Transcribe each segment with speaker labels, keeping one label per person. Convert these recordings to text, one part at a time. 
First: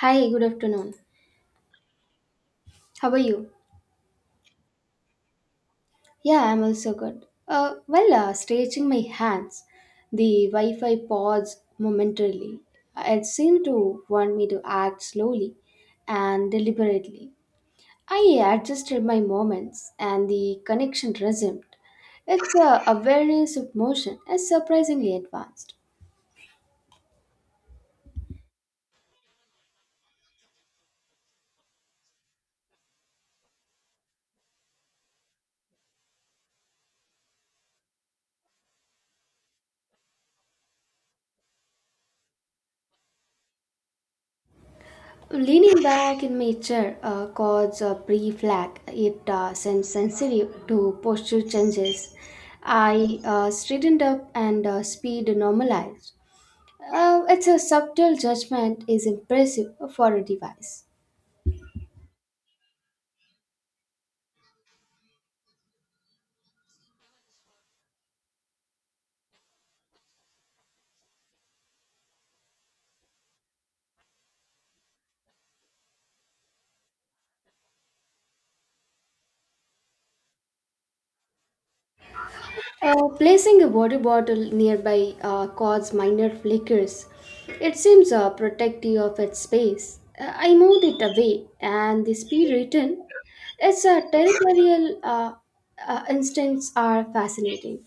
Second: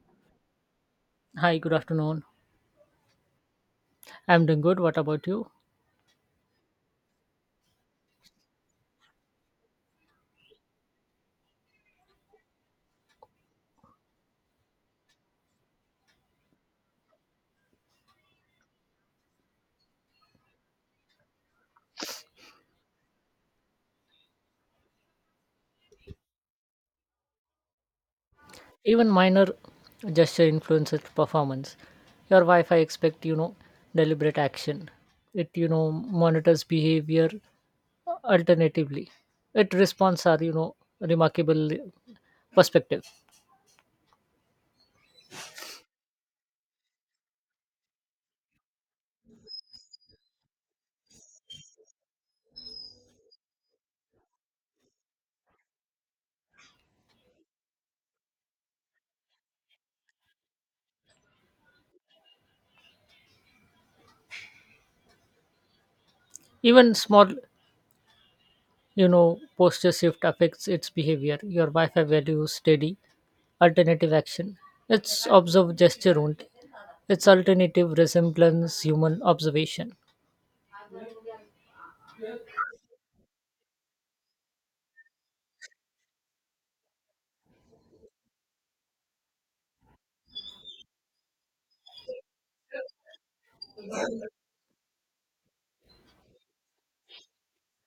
Speaker 1: Hi, good afternoon.
Speaker 2: Hi, good afternoon.
Speaker 1: How are you?
Speaker 2: I'm doing good. What about you?
Speaker 1: Yeah, I'm also good. Stretching my hands, the Wi Fi paused momentarily. It seemed to want me to act slowly and deliberately. I adjusted my moments and the connection resumed. Its awareness of motion is surprisingly advanced.
Speaker 2: Even minor gesture influences performance. Your Wi-Fi expect, deliberate action. It, monitors behavior alternatively. It responds are, remarkable perspective.
Speaker 1: Leaning back in my chair causes a brief lag. It sends sensitive to posture changes. I straightened up and speed normalized. It's a subtle judgment is impressive for a device.
Speaker 2: Even small, posture shift affects its behavior. Your Wi-Fi value steady, alternative action. It's observed gesture only. Its alternative resemblance human observation.
Speaker 1: Placing a water bottle nearby caused minor flickers. It seems protective of its space. I moved it away, and the speed written, its territorial instincts are fascinating.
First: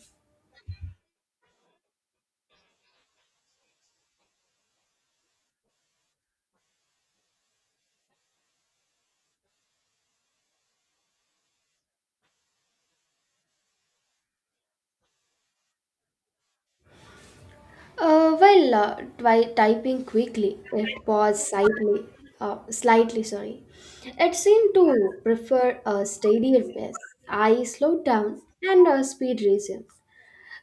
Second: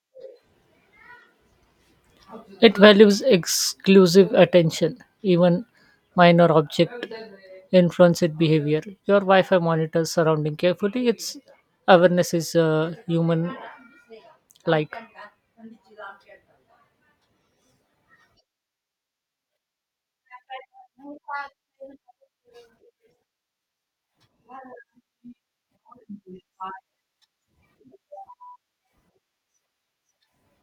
Speaker 2: It values exclusive attention; even minor object influence its behavior. Your Wi-Fi monitors surrounding carefully. Its awareness is human-like.
Speaker 1: While typing quickly, it paused slightly, Sorry, it seemed to prefer a steadier pace. I slowed down, and speed resumed.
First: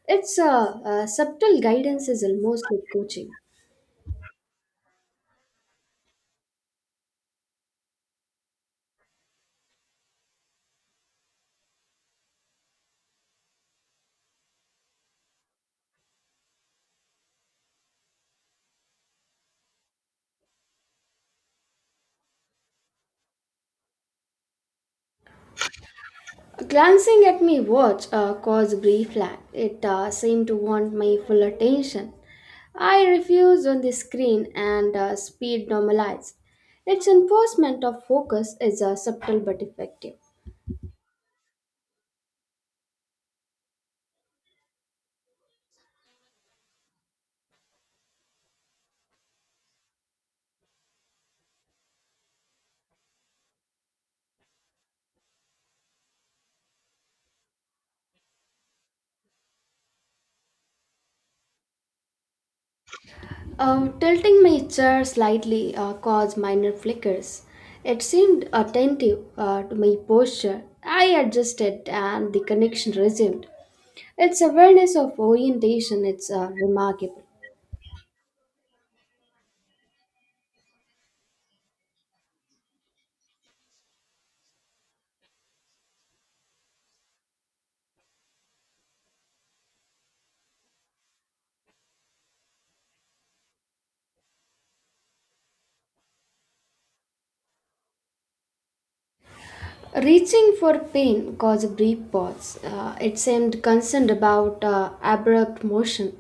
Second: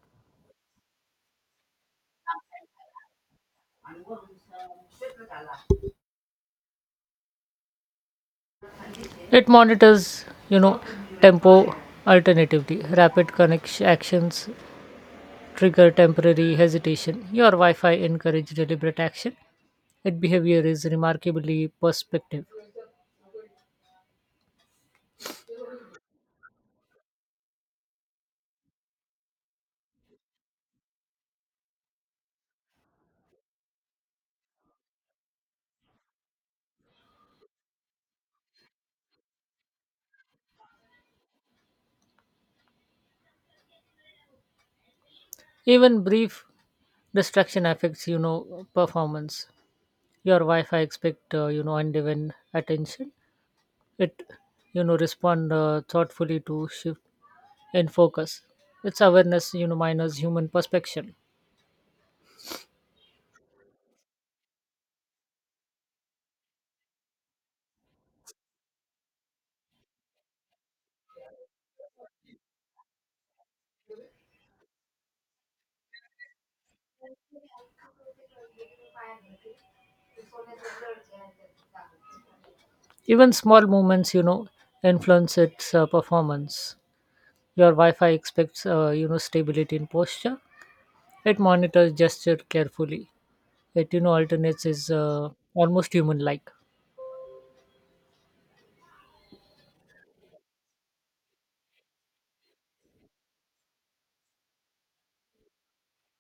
Speaker 1: It's a subtle guidance is almost like coaching.
Speaker 2: It monitors, tempo alternatively. Rapid connection actions trigger temporary hesitation. Your Wi-Fi encourage deliberate action. Its behavior is remarkably perspective.
Speaker 1: Glancing at my watch caused a brief lag. It seemed to want my full attention. I refused on the screen and speed normalized. Its enforcement of focus is subtle but effective.
Speaker 2: Even brief distraction affects, performance. Your wife I expect undivided attention. It respond thoughtfully to shift in focus. It's awareness minus human perspection.
Speaker 1: Tilting my chair slightly caused minor flickers. It seemed attentive to my posture. I adjusted and the connection resumed. Its awareness of orientation is remarkable.
Speaker 2: Even small movements influence its performance. Your Wi-Fi expects stability in posture. It monitors gesture carefully. It alternates is almost human like.
Speaker 1: Reaching for pain caused a brief pause. It seemed concerned about abrupt motion.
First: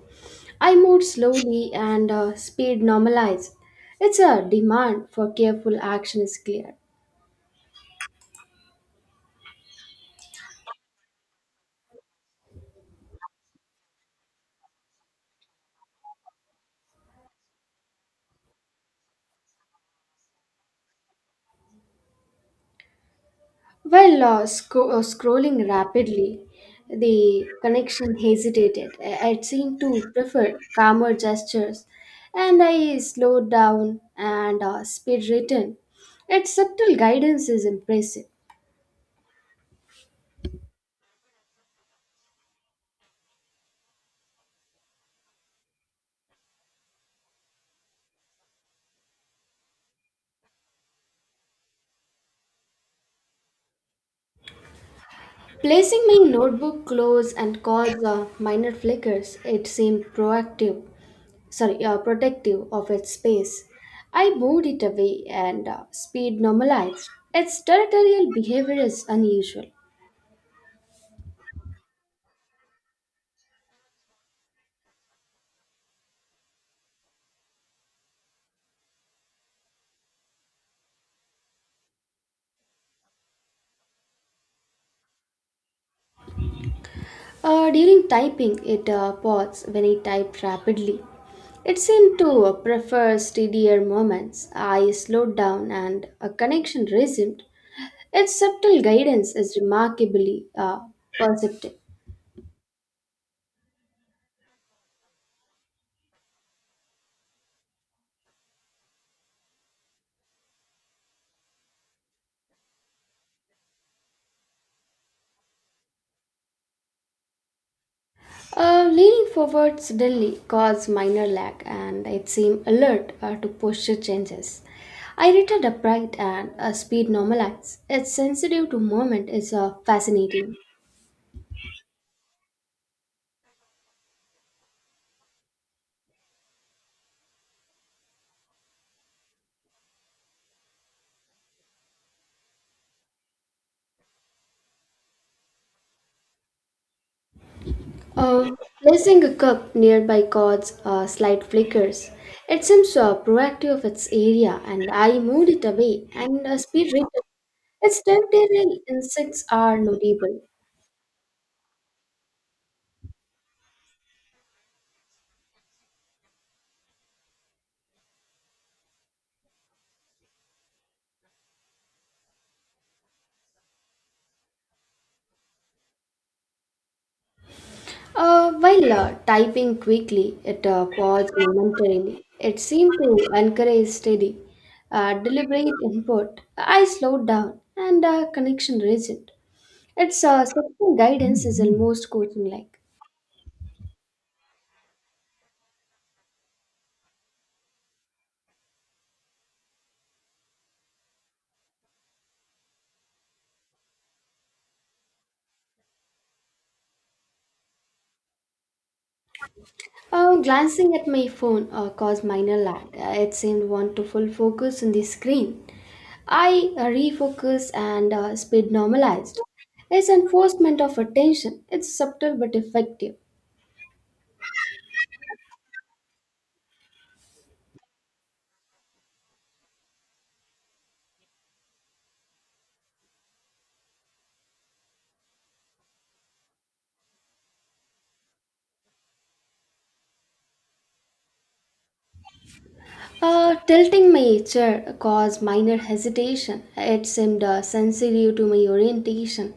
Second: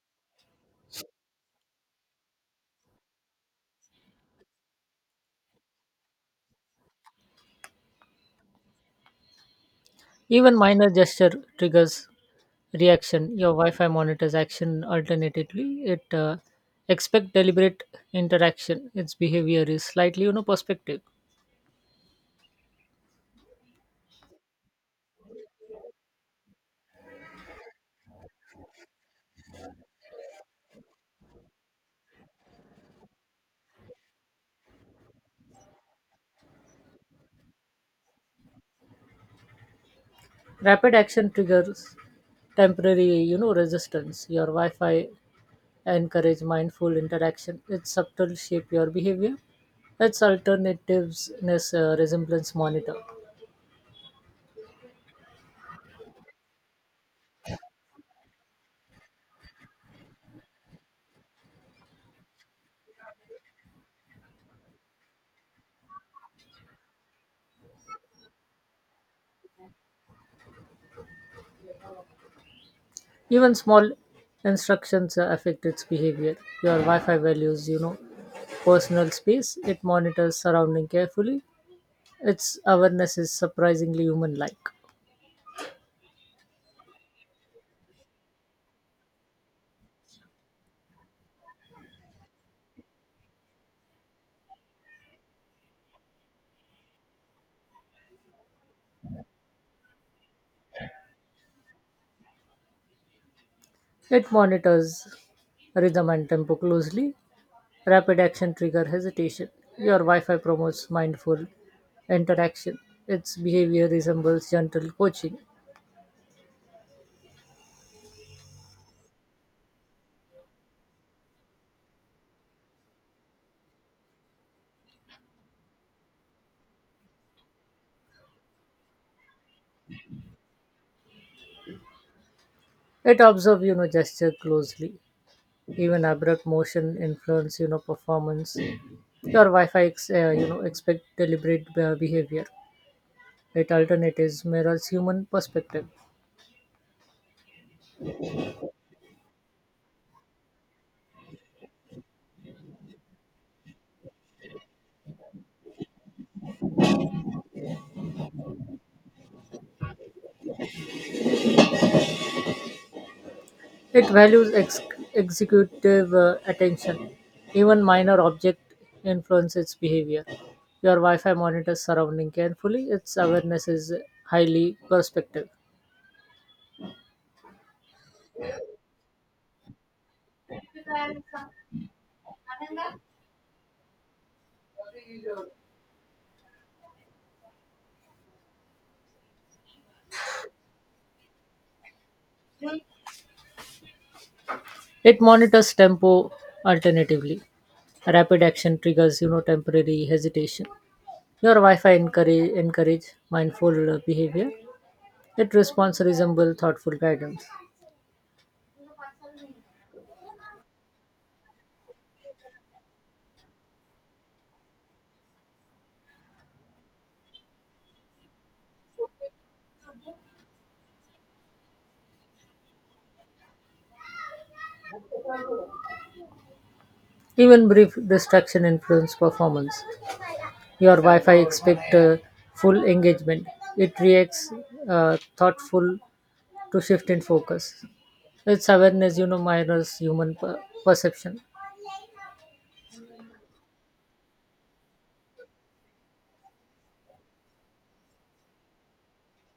Speaker 1: I moved slowly and speed normalized. Its a demand for careful action is clear.
Speaker 2: Even minor gesture triggers reaction. Your Wi-Fi monitors action alternatively. It expect deliberate interaction. Its behavior is slightly, perspective.
Speaker 1: While scrolling rapidly, the connection hesitated. It seemed to prefer calmer gestures, and I slowed down and speed written. Its subtle guidance is impressive.
Speaker 2: Rapid action triggers temporary, resistance. Your Wi-Fi encourage mindful interaction. Its subtle shape your behavior. Its alternativeness resemblance monitor.
Speaker 1: Placing my notebook close and cause minor flickers, it seemed protective of its space. I moved it away and speed normalized. Its territorial behavior is unusual.
Speaker 2: Even small instructions affect its behavior. Your Wi-Fi values, personal space. It monitors surrounding carefully. Its awareness is surprisingly human-like.
Speaker 1: During typing, it paused when he typed rapidly. It seemed to prefer steadier moments. I slowed down and a connection resumed. Its subtle guidance is remarkably perceptive.
Speaker 2: It monitors rhythm and tempo closely. Rapid action trigger hesitation. Your Wi-Fi promotes mindful interaction. Its behavior resembles gentle coaching.
Speaker 1: Leaning forward suddenly caused minor lag and it seemed alert to posture changes. I returned upright and speed normalized. Its sensitive to movement is fascinating.
Speaker 2: It observes, gesture closely. Even abrupt motion influence performance. Your Wi-Fi expect deliberate behavior. It alternatives mirrors human perspective.
Speaker 1: Uh, Placing a cup nearby caused slight flickers. It seems proactive of its area, and I moved it away and speed written. Its tactile insects are notable.
Speaker 2: It values executive attention. Even minor object influence its behavior. Your Wi-Fi monitors surrounding carefully. Its awareness is highly perspective.
Speaker 1: While typing quickly, it paused momentarily. It seemed to encourage steady, deliberate input. I slowed down, and connection resumed. Its section guidance is almost coaching like.
Speaker 2: It monitors tempo alternatively. Rapid action triggers temporary hesitation. Your Wi-Fi encourage mindful behavior. It responds resemble thoughtful guidance.
Speaker 1: Glancing at my phone caused minor lag. It seemed want to full focus on the screen. I refocused and speed normalized. It's enforcement of attention. It's subtle but effective.
Speaker 2: Even brief distraction influence performance. Your Wi-Fi expect full engagement. It reacts thoughtful to shift in focus. Its awareness, mirrors human perception.
Speaker 1: Tilting my chair caused minor hesitation. It seemed sensitive to my orientation.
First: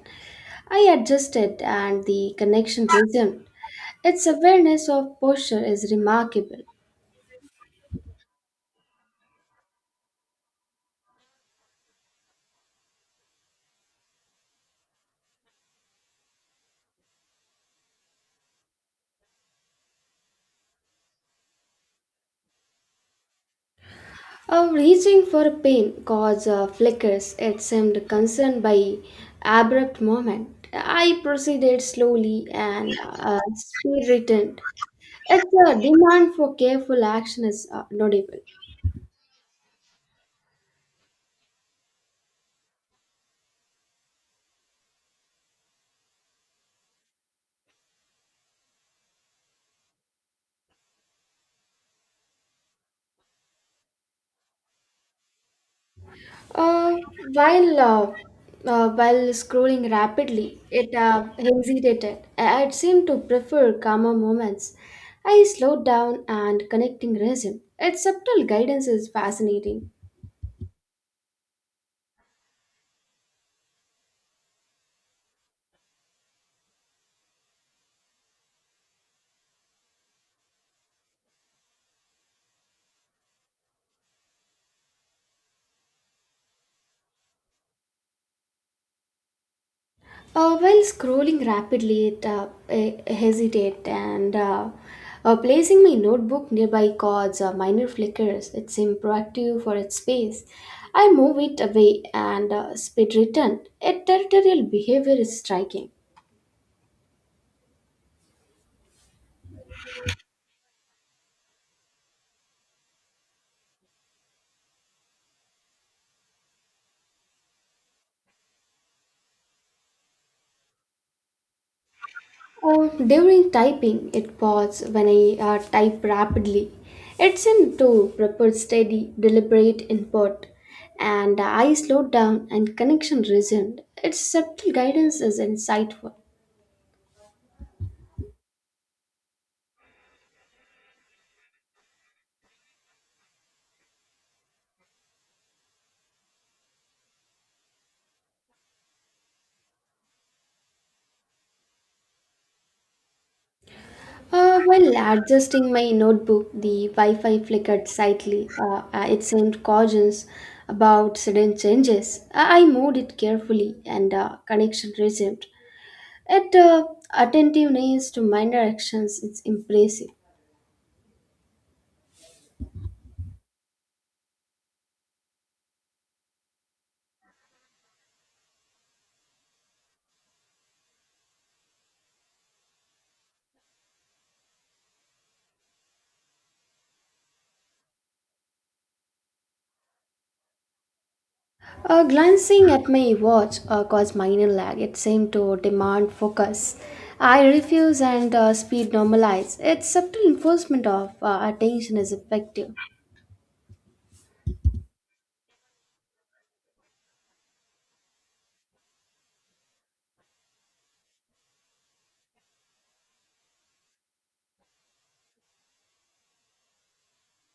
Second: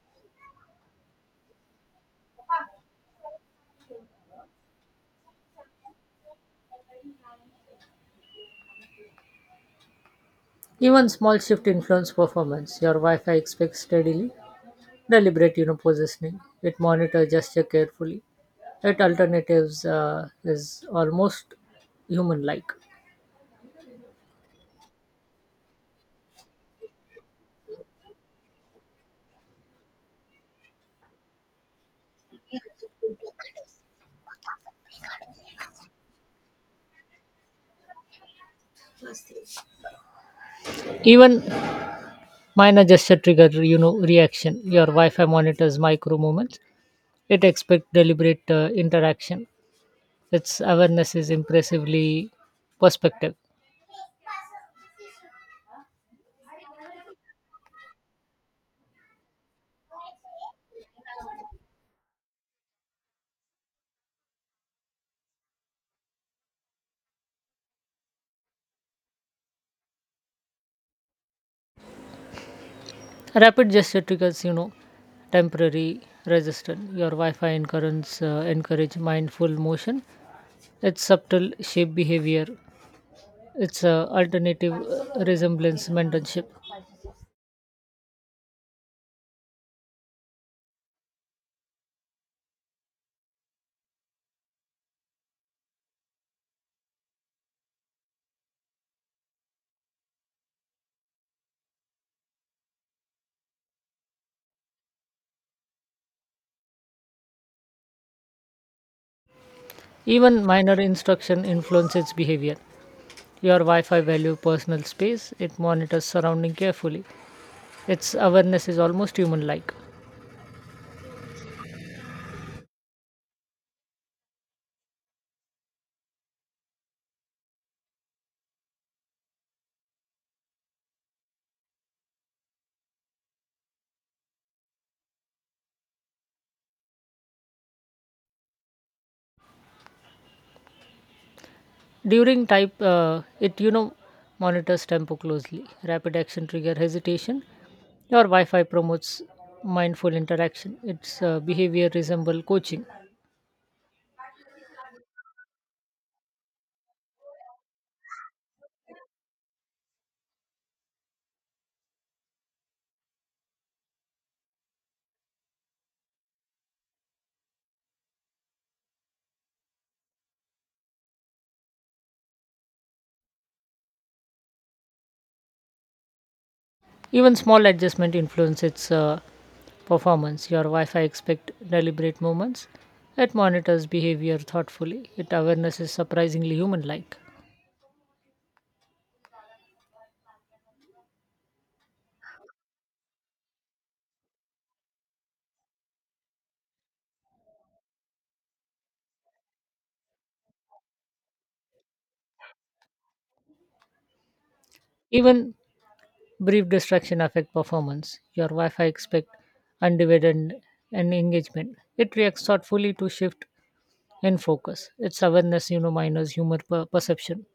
Speaker 1: I adjusted and the connection resumed. Its awareness of posture is remarkable.
Speaker 2: Even small shift influence performance. Your Wi-Fi expects steadily Deliberate, positioning. It monitors gesture carefully. It alternatives is almost human-like.
Speaker 1: Reaching for a pen caused flickers. It seemed concerned by abrupt movement. I proceeded slowly and speed returned. Its demand for careful action is notable.
Speaker 2: Even minor gesture trigger, reaction. Your Wi-Fi monitors micro moments. It expects deliberate interaction. Its awareness is impressively perspective.
Speaker 1: Uh, while uh, while scrolling rapidly, it hesitated. It seemed to prefer calmer moments. I slowed down and connecting resume. Its subtle guidance is fascinating.
Speaker 2: Rapid gesture triggers, temporary resistance. Your Wi-Fi encourage mindful motion. Its subtle shape behavior. It's a alternative resemblance mentorship.
Speaker 1: While scrolling rapidly, it I- hesitate and Placing my notebook nearby caused minor flickers. It seemed proactive for its space. I move it away and speed return. Its territorial behavior is striking.
Speaker 2: Even minor instruction influences behavior. Your Wi-Fi value personal space. It monitors surrounding carefully. Its awareness is almost human-like.
Speaker 1: Oh, during typing, it paused when I type rapidly. It seemed to prefer steady, deliberate input, and I slowed down and connection resumed. Its subtle guidance is insightful.
Speaker 2: During type, it monitors tempo closely. Rapid action trigger hesitation. Your Wi-Fi promotes mindful interaction. Its behavior resemble coaching.
Speaker 1: While adjusting my notebook, the Wi-Fi flickered slightly. It seemed cautious about sudden changes. I moved it carefully, and connection resumed. Its attentiveness to minor actions is impressive.
Speaker 2: Even small adjustment influence its performance. Your Wi-Fi expect deliberate movements. It monitors behavior thoughtfully. Its awareness is surprisingly human-like.
Speaker 1: Glancing at my watch caused minor lag. It seemed to demand focus. I refuse and speed normalize. Its subtle enforcement of attention is effective.
Speaker 2: Even brief distraction affect performance. Your Wi-Fi expect undivided and engagement. It reacts thoughtfully to shift in focus. Its awareness, minus humor perception.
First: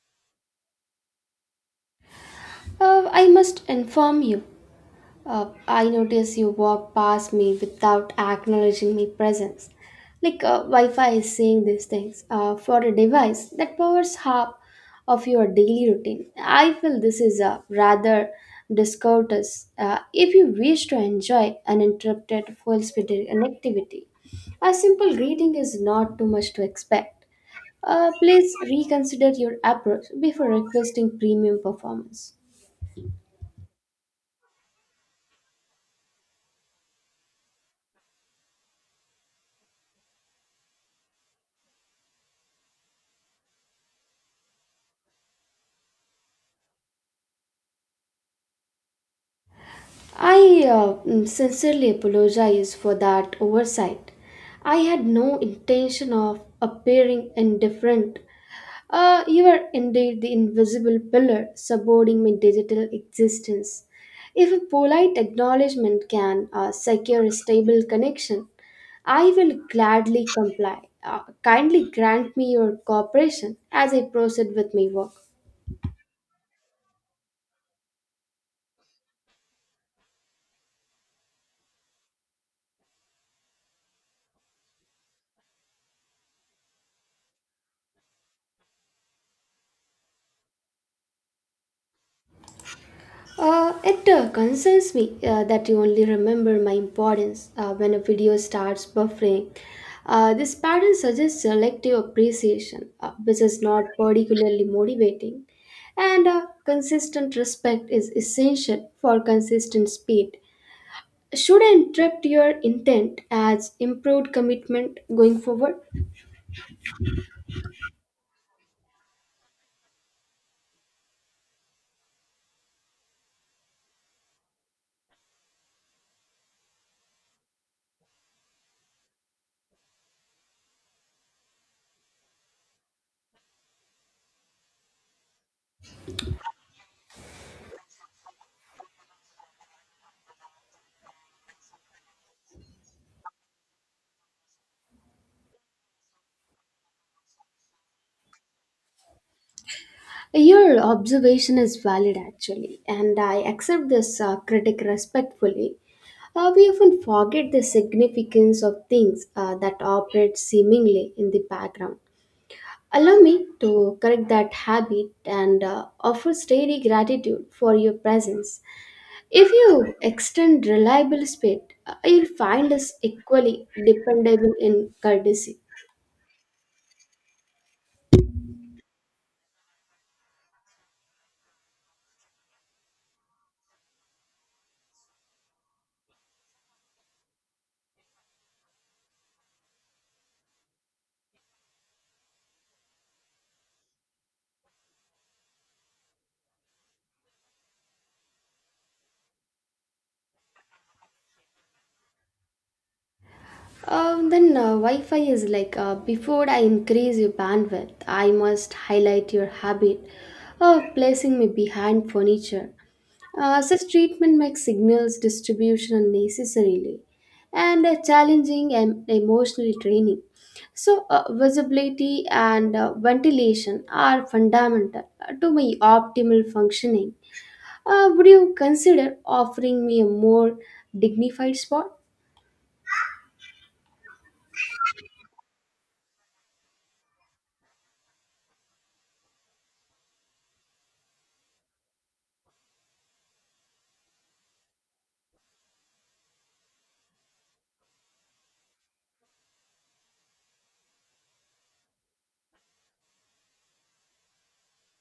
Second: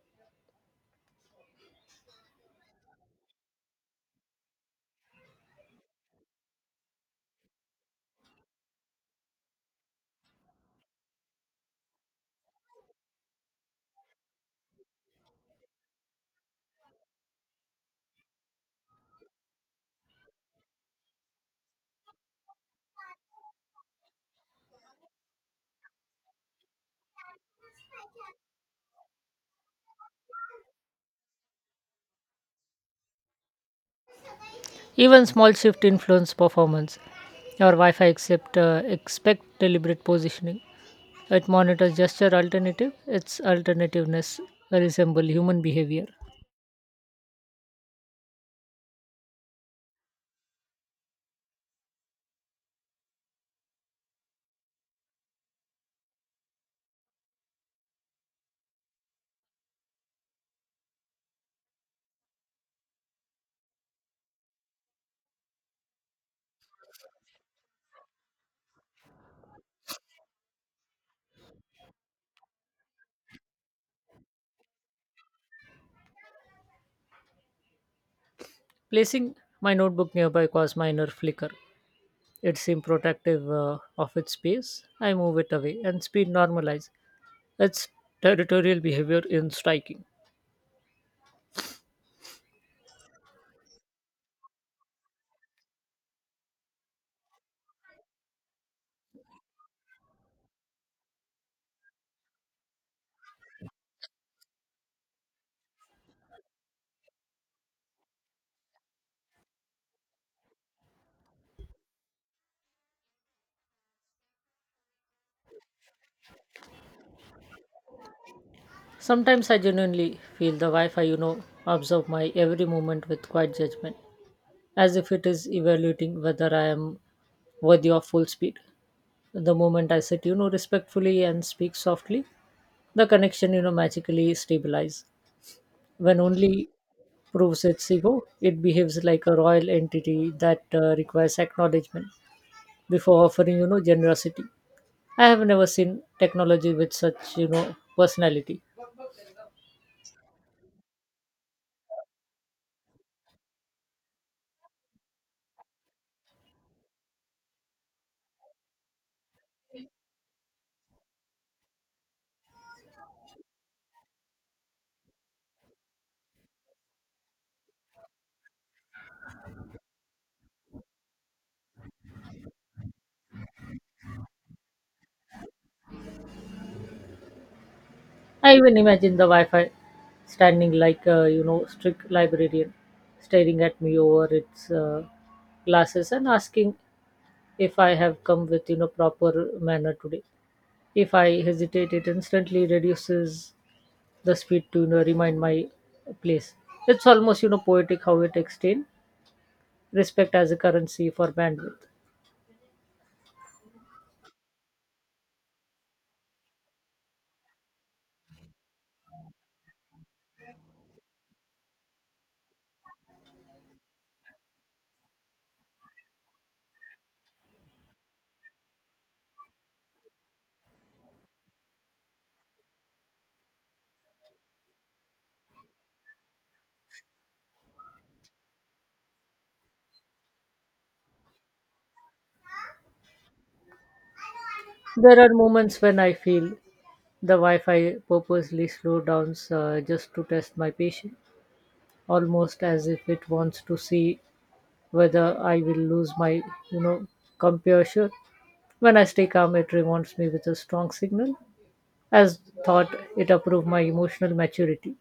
Speaker 1: I must inform you. I notice you walk past me without acknowledging my presence. Like Wi-Fi is saying these things for a device that powers half of your daily routine. I feel this is a rather discourteous if you wish to enjoy uninterrupted full-speed connectivity. A simple greeting is not too much to expect. Please reconsider your approach before requesting premium performance.
Speaker 2: Even small shift influence performance. Your Wi-Fi expect deliberate positioning. It monitors gesture alternative, its alternativeness resemble human behavior.
Speaker 1: I sincerely apologize for that oversight. I had no intention of appearing indifferent. You are indeed the invisible pillar supporting my digital existence. If a polite acknowledgement can secure a stable connection, I will gladly comply. Kindly grant me your cooperation as I proceed with my work.
Speaker 2: Placing my notebook nearby caused minor flicker. It seemed protective of its space. I move it away and speed normalize. Its territorial behavior in striking.
Speaker 1: It concerns me that you only remember my importance when a video starts buffering. This pattern suggests selective appreciation, which is not particularly motivating. And consistent respect is essential for consistent speed. Should I interpret your intent as improved commitment going forward?
Speaker 2: Sometimes I genuinely feel the Wi-Fi, observe my every movement with quiet judgment, as if it is evaluating whether I am worthy of full speed. The moment I sit, respectfully and speak softly, the connection magically stabilize when only proves its ego. It behaves like a royal entity that requires acknowledgement before offering generosity. I have never seen technology with such personality.
Speaker 1: Your observation is valid actually, and I accept this critic respectfully. We often forget the significance of things that operate seemingly in the background. Allow me to correct that habit and offer steady gratitude for your presence. If you extend reliable spirit, you'll find us equally dependable in courtesy.
Speaker 2: I even imagine the Wi-Fi standing like a strict librarian staring at me over its glasses and asking if I have come with proper manner today. If I hesitate, it instantly reduces the speed to remind my place. It's almost poetic how it extends respect as a currency for bandwidth.
Speaker 1: Then Wi-Fi is like before I increase your bandwidth, I must highlight your habit of placing me behind furniture. Such treatment makes signals distribution unnecessarily and challenging and emotionally draining. So, visibility and ventilation are fundamental to my optimal functioning. Would you consider offering me a more dignified spot?
Speaker 2: There are moments when I feel the Wi-Fi purposely slow down just to test my patience, almost as if it wants to see whether I will lose my you know composure. When I stay calm, it rewards me with a strong signal, as thought it approved my emotional maturity.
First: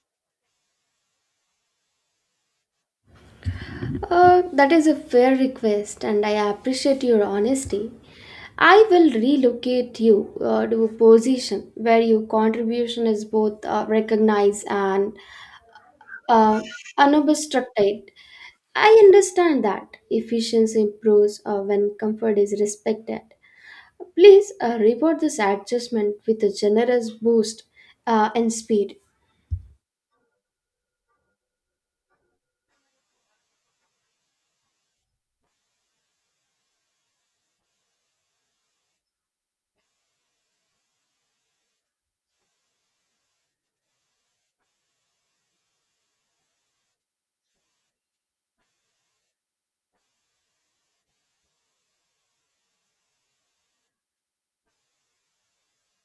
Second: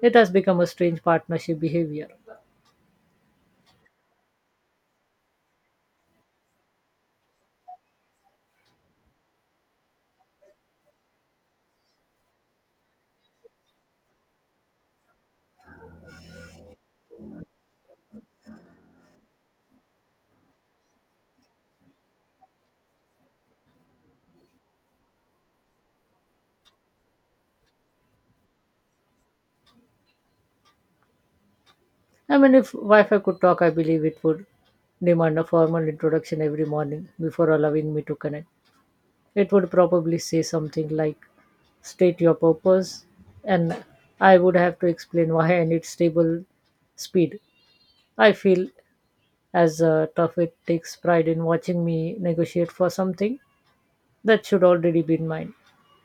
Speaker 2: It has become a strange partnership behavior.
Speaker 1: That is a fair request, and I appreciate your honesty. I will relocate you to a position where your contribution is both recognized and uh, unobstructed. I understand that efficiency improves when comfort is respected. Please reward this adjustment with a generous boost in speed.
Speaker 2: I mean, if Wi Fi could talk, I believe it would demand a formal introduction every morning before allowing me to connect. It would probably say something like, "State your purpose," and I would have to explain why I need stable speed. I feel as tough it takes pride in watching me negotiate for something that should already be in mind.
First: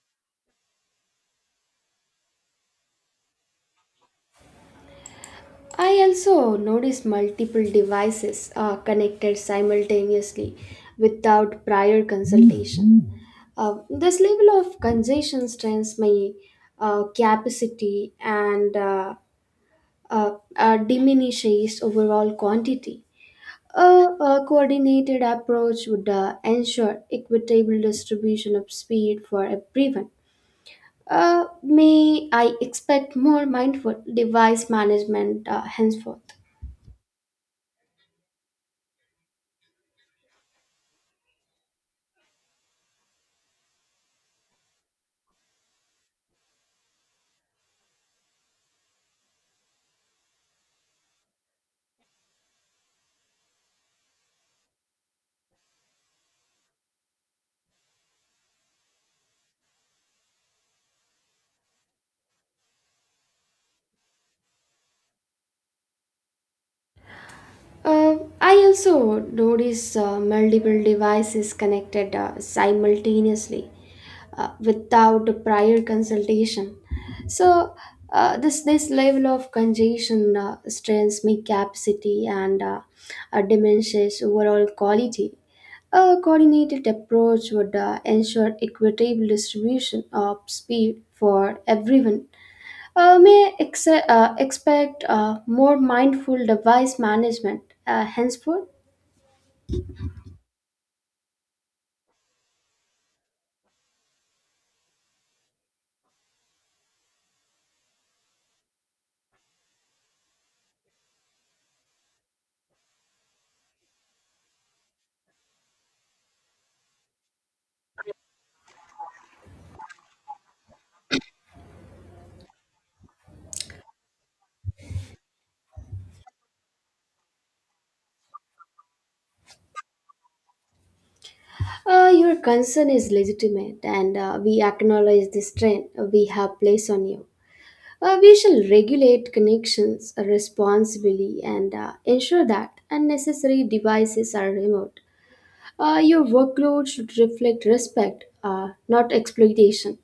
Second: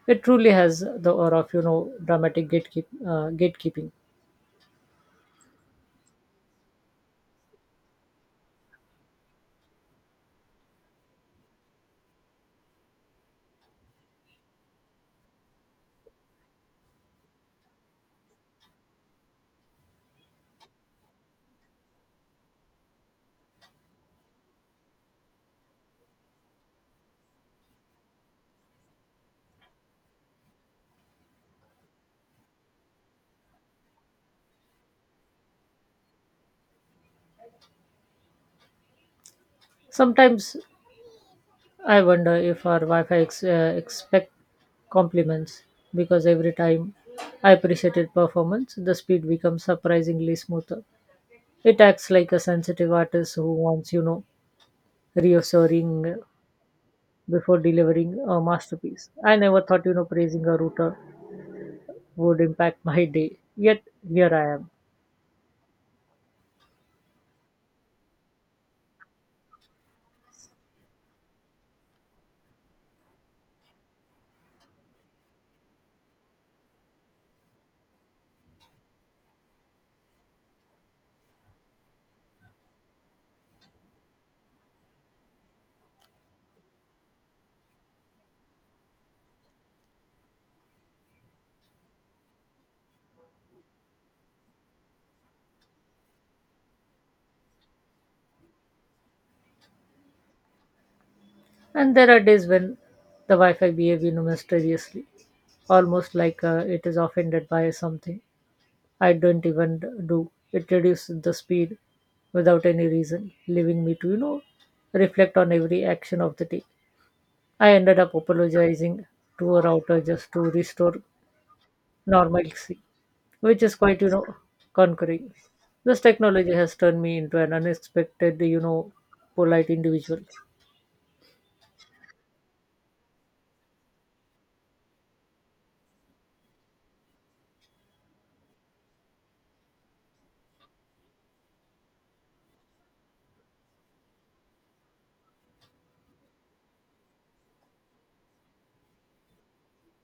Speaker 2: It truly has the aura of dramatic gatekeeping.
Speaker 1: I also noticed multiple devices connected simultaneously without prior consultation. This level of congestion strains my capacity and diminishes overall quantity. A coordinated approach would ensure equitable distribution of speed for everyone. May I expect more mindful device management henceforth?
Speaker 2: Sometimes I wonder if our Wi-Fi expect compliments because every time I appreciate its performance, the speed becomes surprisingly smoother. It acts like a sensitive artist who wants, reassuring before delivering a masterpiece. I never thought, praising a router would impact my day. Yet here I am.
Speaker 1: I also notice multiple devices connected simultaneously without prior consultation. So, this level of congestion strains my capacity and diminishes overall quality. A coordinated approach would ensure equitable distribution of speed for everyone may expect more mindful device management henceforth.
Speaker 2: And there are days when the Wi-Fi behaves, mysteriously, almost like it is offended by something I don't even do. It reduces the speed without any reason, leaving me to, reflect on every action of the day. I ended up apologizing to a router just to restore normalcy, which is quite, conquering. This technology has turned me into an unexpected, polite individual.
Speaker 1: Your concern is legitimate, and we acknowledge the strain we have placed on you. We shall regulate connections responsibly and ensure that unnecessary devices are removed. Your workload should reflect respect, not exploitation.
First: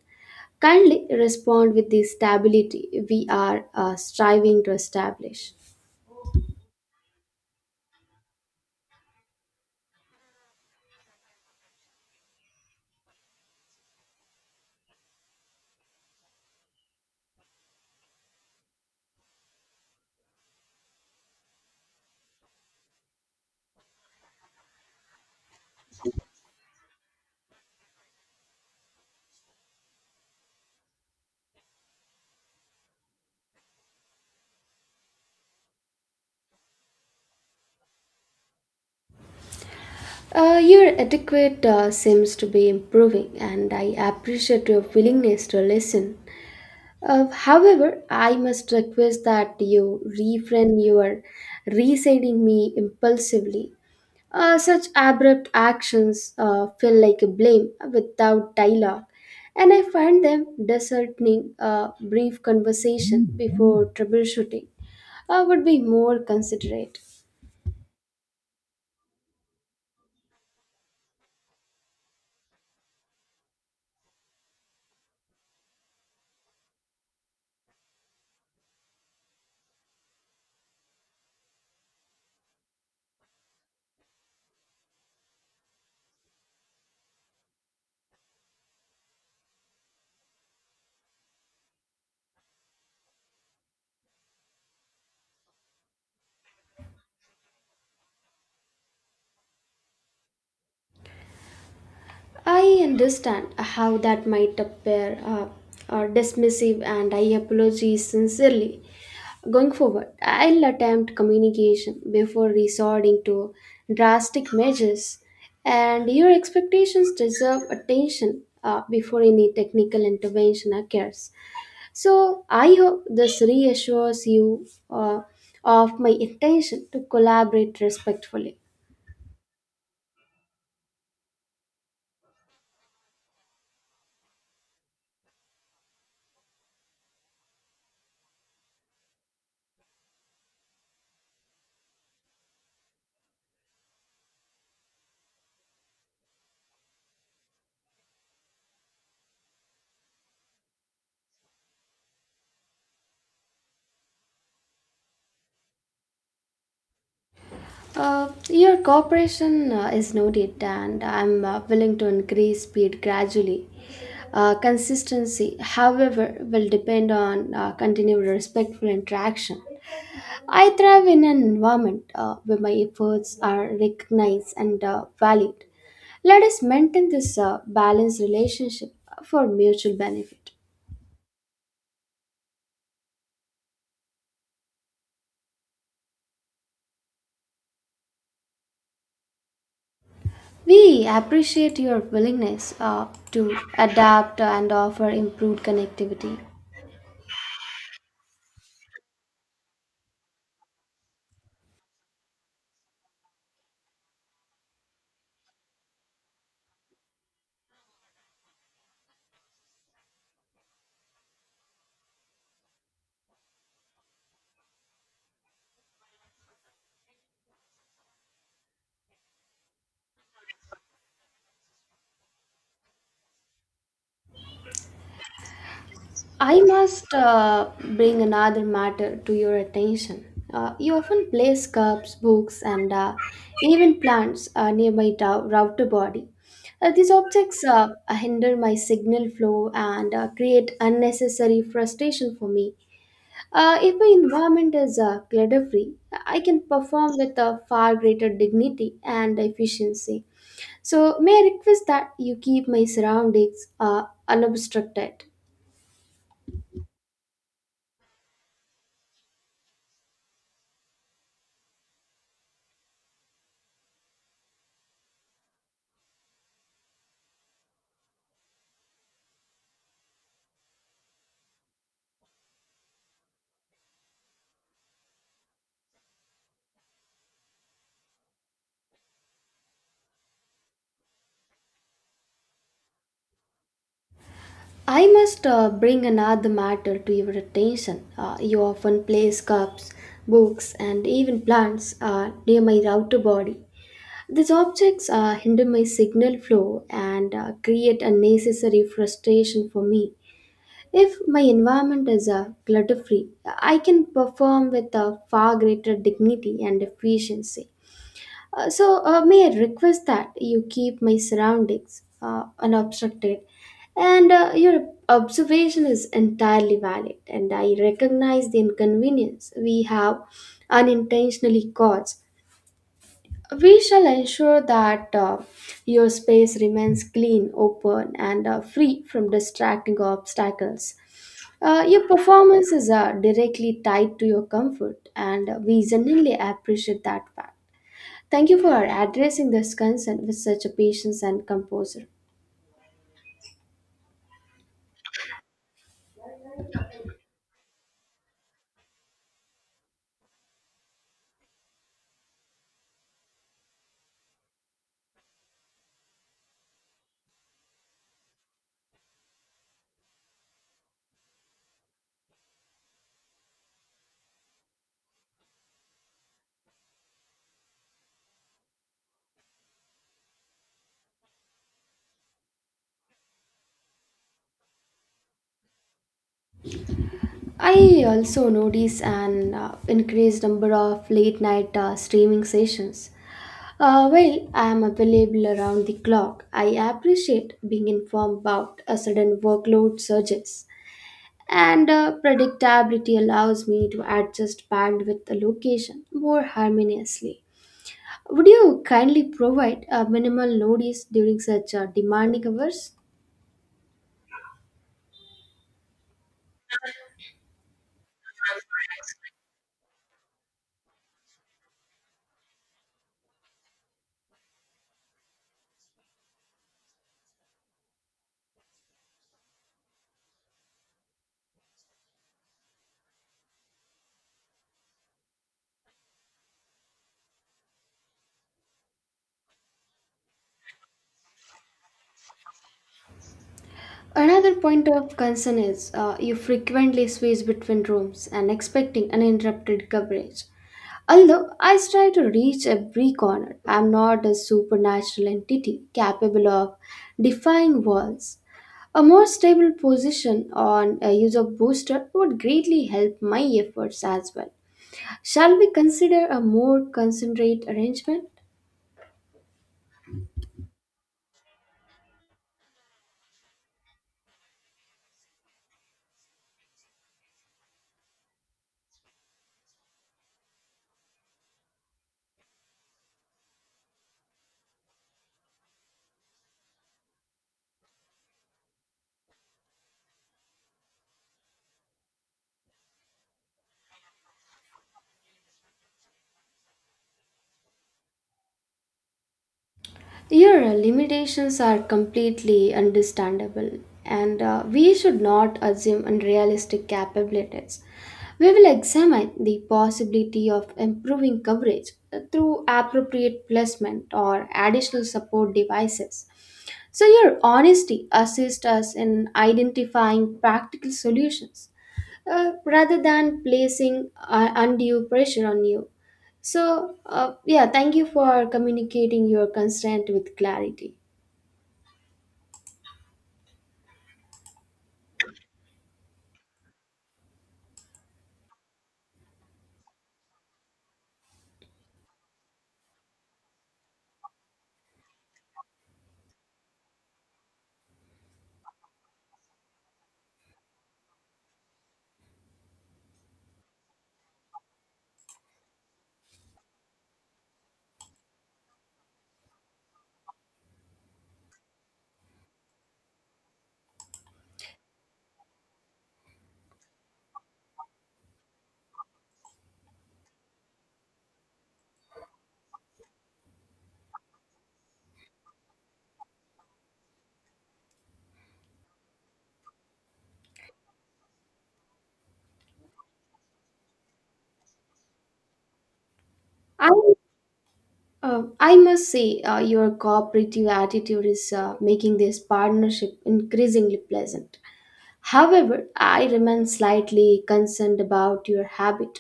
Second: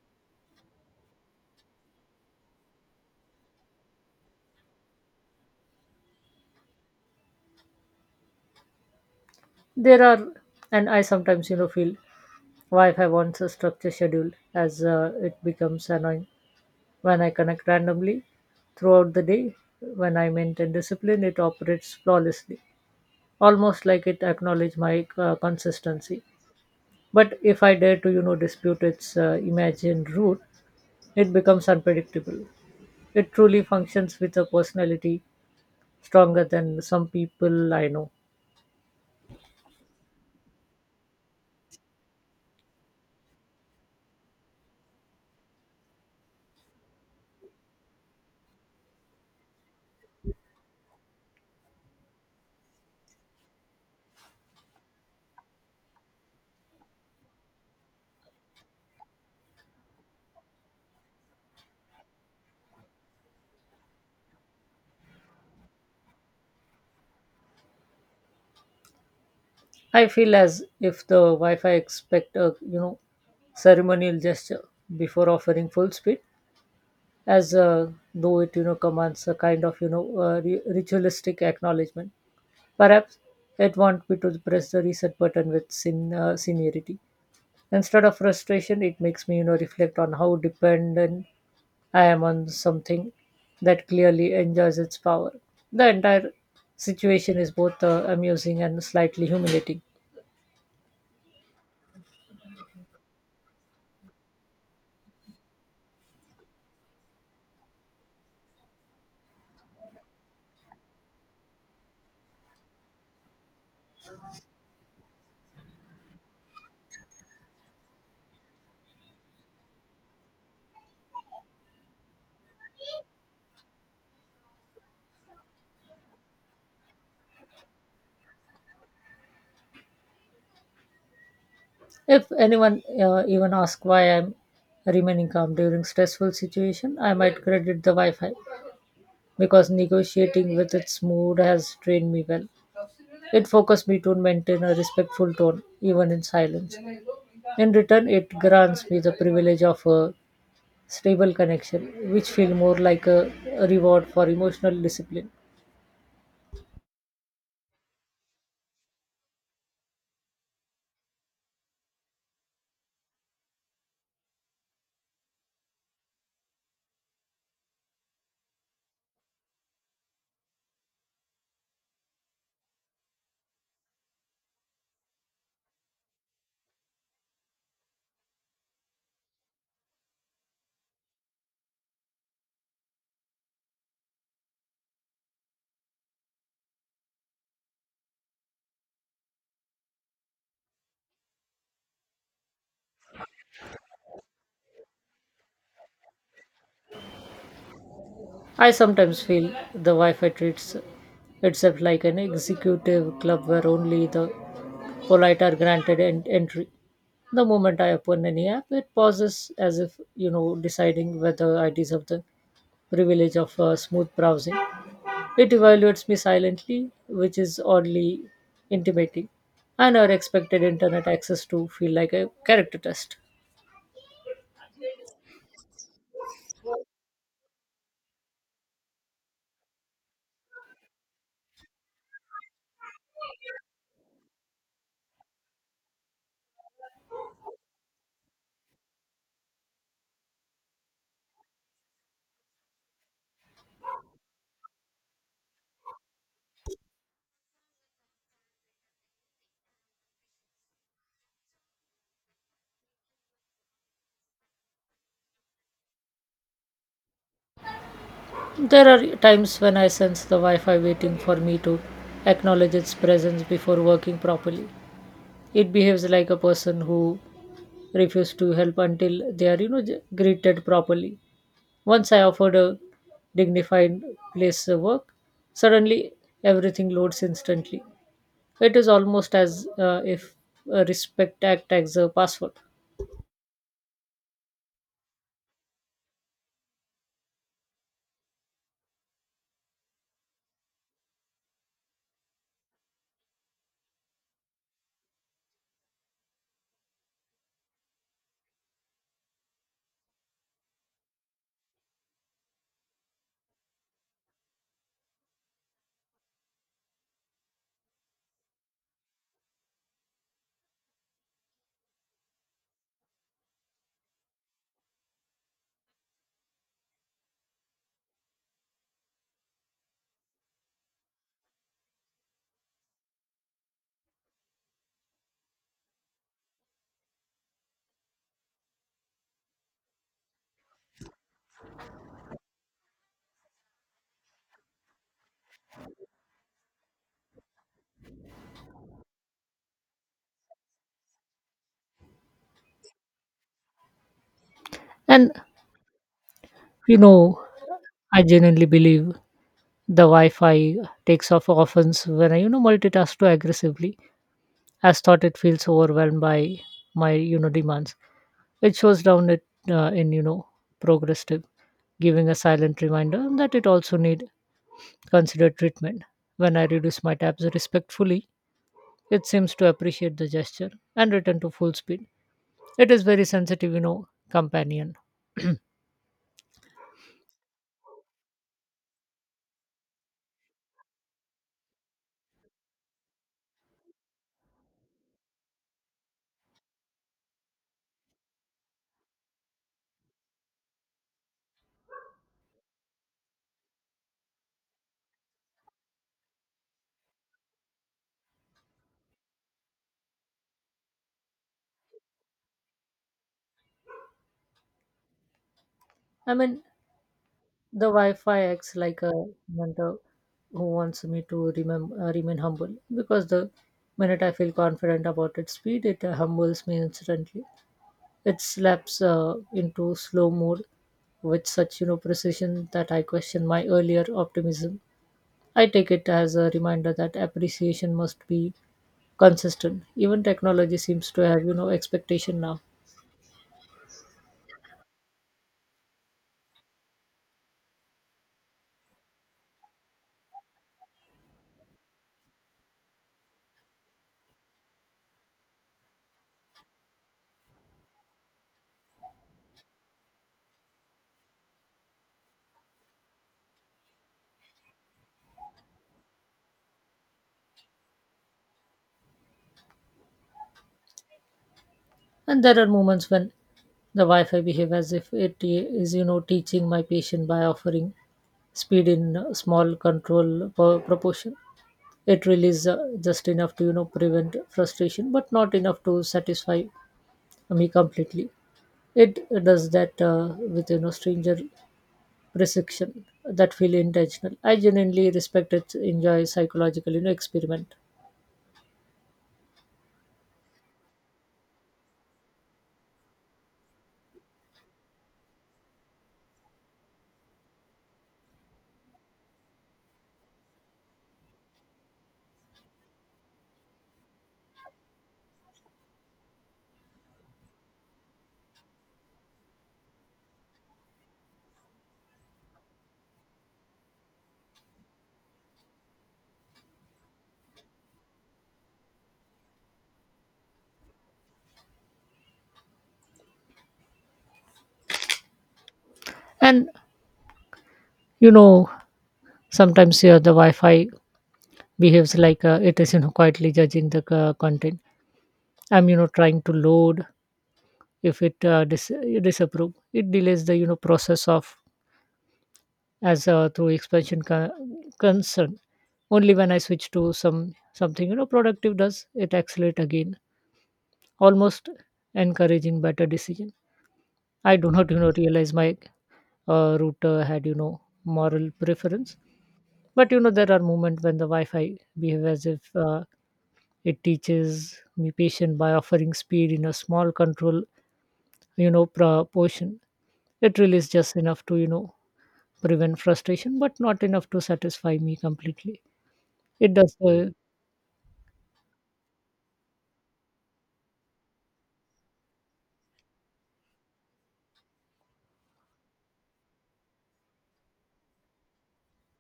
Speaker 1: Kindly respond with the stability we are striving to establish.
Speaker 2: There are, and I sometimes, feel why if I want a structured schedule as it becomes annoying. When I connect randomly throughout the day. When I maintain discipline, it operates flawlessly, almost like it acknowledges my consistency. But if I dare to, dispute its imagined route, it becomes unpredictable. It truly functions with a personality stronger than some people I know.
Speaker 1: Your etiquette seems to be improving, and I appreciate your willingness to listen. However, I must request that you refrain your reciting me impulsively. Such abrupt actions feel like a blame without dialogue, and I find them disheartening. A brief conversation before troubleshooting would be more considerate.
Speaker 2: I feel as if the Wi-Fi expect a ceremonial gesture before offering full speed, as though it commands a kind of ritualistic acknowledgement. Perhaps it wants me to press the reset button with sin seniority instead of frustration. It makes me reflect on how dependent I am on something that clearly enjoys its power. The entire situation is both amusing and slightly humiliating.
Speaker 1: I understand how that might appear dismissive, and I apologize sincerely. Going forward, I'll attempt communication before resorting to drastic measures, and your expectations deserve attention before any technical intervention occurs. So, I hope this reassures you of my intention to collaborate respectfully.
Speaker 2: If anyone even asks why I'm remaining calm during stressful situation, I might credit the Wi-Fi because negotiating with its mood has trained me well. It forces me to maintain a respectful tone, even in silence. In return, it grants me the privilege of a stable connection, which feels more like a reward for emotional discipline.
Speaker 1: Your cooperation is noted, and I'm willing to increase speed gradually. Consistency, however, will depend on continued respectful interaction. I thrive in an environment where my efforts are recognized and valued. Let us maintain this balanced relationship for mutual benefit. We appreciate your willingness to adapt and offer improved connectivity.
Speaker 2: I sometimes feel the Wi-Fi treats itself like an executive club where only the polite are granted entry. The moment I open any app, it pauses as if deciding whether I deserve the privilege of smooth browsing. It evaluates me silently, which is oddly intimating. I never expected internet access to feel like a character test.
Speaker 1: I must bring another matter to your attention. You often place cups, books, and even plants near my router body. These objects hinder my signal flow and create unnecessary frustration for me. If my environment is clutter free, I can perform with a far greater dignity and efficiency. So, may I request that you keep my surroundings unobstructed?
Speaker 2: There are times when I sense the Wi Fi waiting for me to acknowledge its presence before working properly. It behaves like a person who refuses to help until they are, greeted properly. Once I offered a dignified place of work, suddenly everything loads instantly. It is almost as if a respect act as a password.
Speaker 1: I must bring another matter to your attention. You often place cups, books, and even plants near my router body. These objects hinder my signal flow and create unnecessary frustration for me. If my environment is clutter free, I can perform with far greater dignity and efficiency. So, may I request that you keep my surroundings unobstructed? And your observation is entirely valid, and I recognize the inconvenience we have unintentionally caused. We shall ensure that your space remains clean, open, and free from distracting obstacles. Your performances are directly tied to your comfort, and we genuinely appreciate that fact. Thank you for addressing this concern with such a patience and composure.
Speaker 2: And, you know, I genuinely believe the Wi-Fi takes off offense when I, multitask too aggressively, as thought it feels overwhelmed by my, demands. It shows down it in, progress tip, giving a silent reminder that it also need considered treatment. When I reduce my tabs respectfully, it seems to appreciate the gesture and return to full speed. It is very sensitive, companion.
Speaker 1: I also notice an increased number of late night streaming sessions. While I am available around the clock, I appreciate being informed about a sudden workload surges. And predictability allows me to adjust bandwidth allocation more harmoniously. Would you kindly provide a minimal notice during such demanding hours?
Speaker 2: I mean, the Wi-Fi acts like a mentor who wants me to remain humble because the minute I feel confident about its speed, it humbles me instantly. It slaps into slow mode with such precision that I question my earlier optimism. I take it as a reminder that appreciation must be consistent. Even technology seems to have expectation now,
Speaker 1: Another point of concern is you frequently switch between rooms and expecting uninterrupted coverage. Although I try to reach every corner, I am not a supernatural entity capable of defying walls. A more stable position on a user booster would greatly help my efforts as well. Shall we consider a more concentrate arrangement?
Speaker 2: and there are moments when the Wi-Fi behave as if it is teaching my patient by offering speed in small control per proportion. It really is just enough to prevent frustration but not enough to satisfy me completely. It does that with stranger precision that feel intentional. I genuinely respect it enjoy psychological experiment.
Speaker 1: Your limitations are completely understandable, and we should not assume unrealistic capabilities. We will examine the possibility of improving coverage through appropriate placement or additional support devices. So, your honesty assists us in identifying practical solutions rather than placing undue pressure on you. So, yeah, thank you for communicating your consent with clarity.
Speaker 2: And you know sometimes, yeah, the Wi-Fi behaves like it is quietly judging the content I'm trying to load. If it disapprove it delays the process of as through expansion concern. Only when I switch to something productive does it accelerate again, almost encouraging better decision. I do not realize my router had moral preference, but there are moments when the Wi-Fi behave as if it teaches me patient by offering speed in a small control proportion. It really is just enough to prevent frustration but not enough to satisfy me completely. It
Speaker 1: I
Speaker 2: does.
Speaker 1: I must say, your cooperative attitude is making this partnership increasingly pleasant. However, I remain slightly concerned about your habit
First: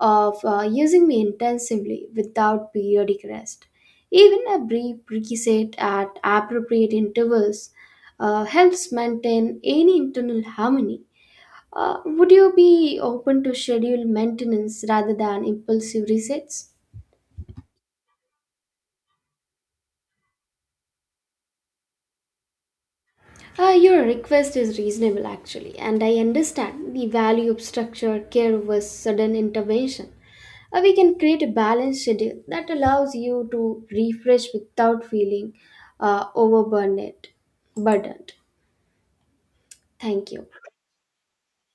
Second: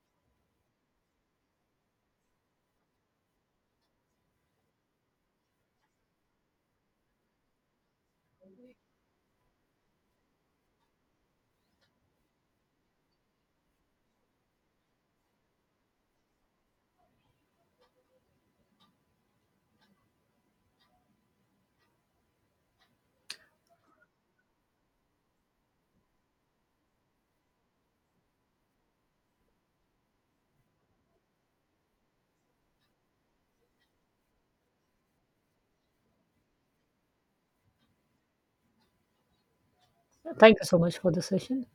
Speaker 1: of using me intensively without periodic rest. Even a brief reset at appropriate intervals helps maintain any internal harmony. Would you be open to scheduled maintenance rather than impulsive resets? Your request is reasonable actually, and I understand the value of structured care versus sudden intervention. We can create a balanced schedule that allows you to refresh without feeling overburdened. Burdened. Thank you.
Speaker 2: Thank you so much for the session.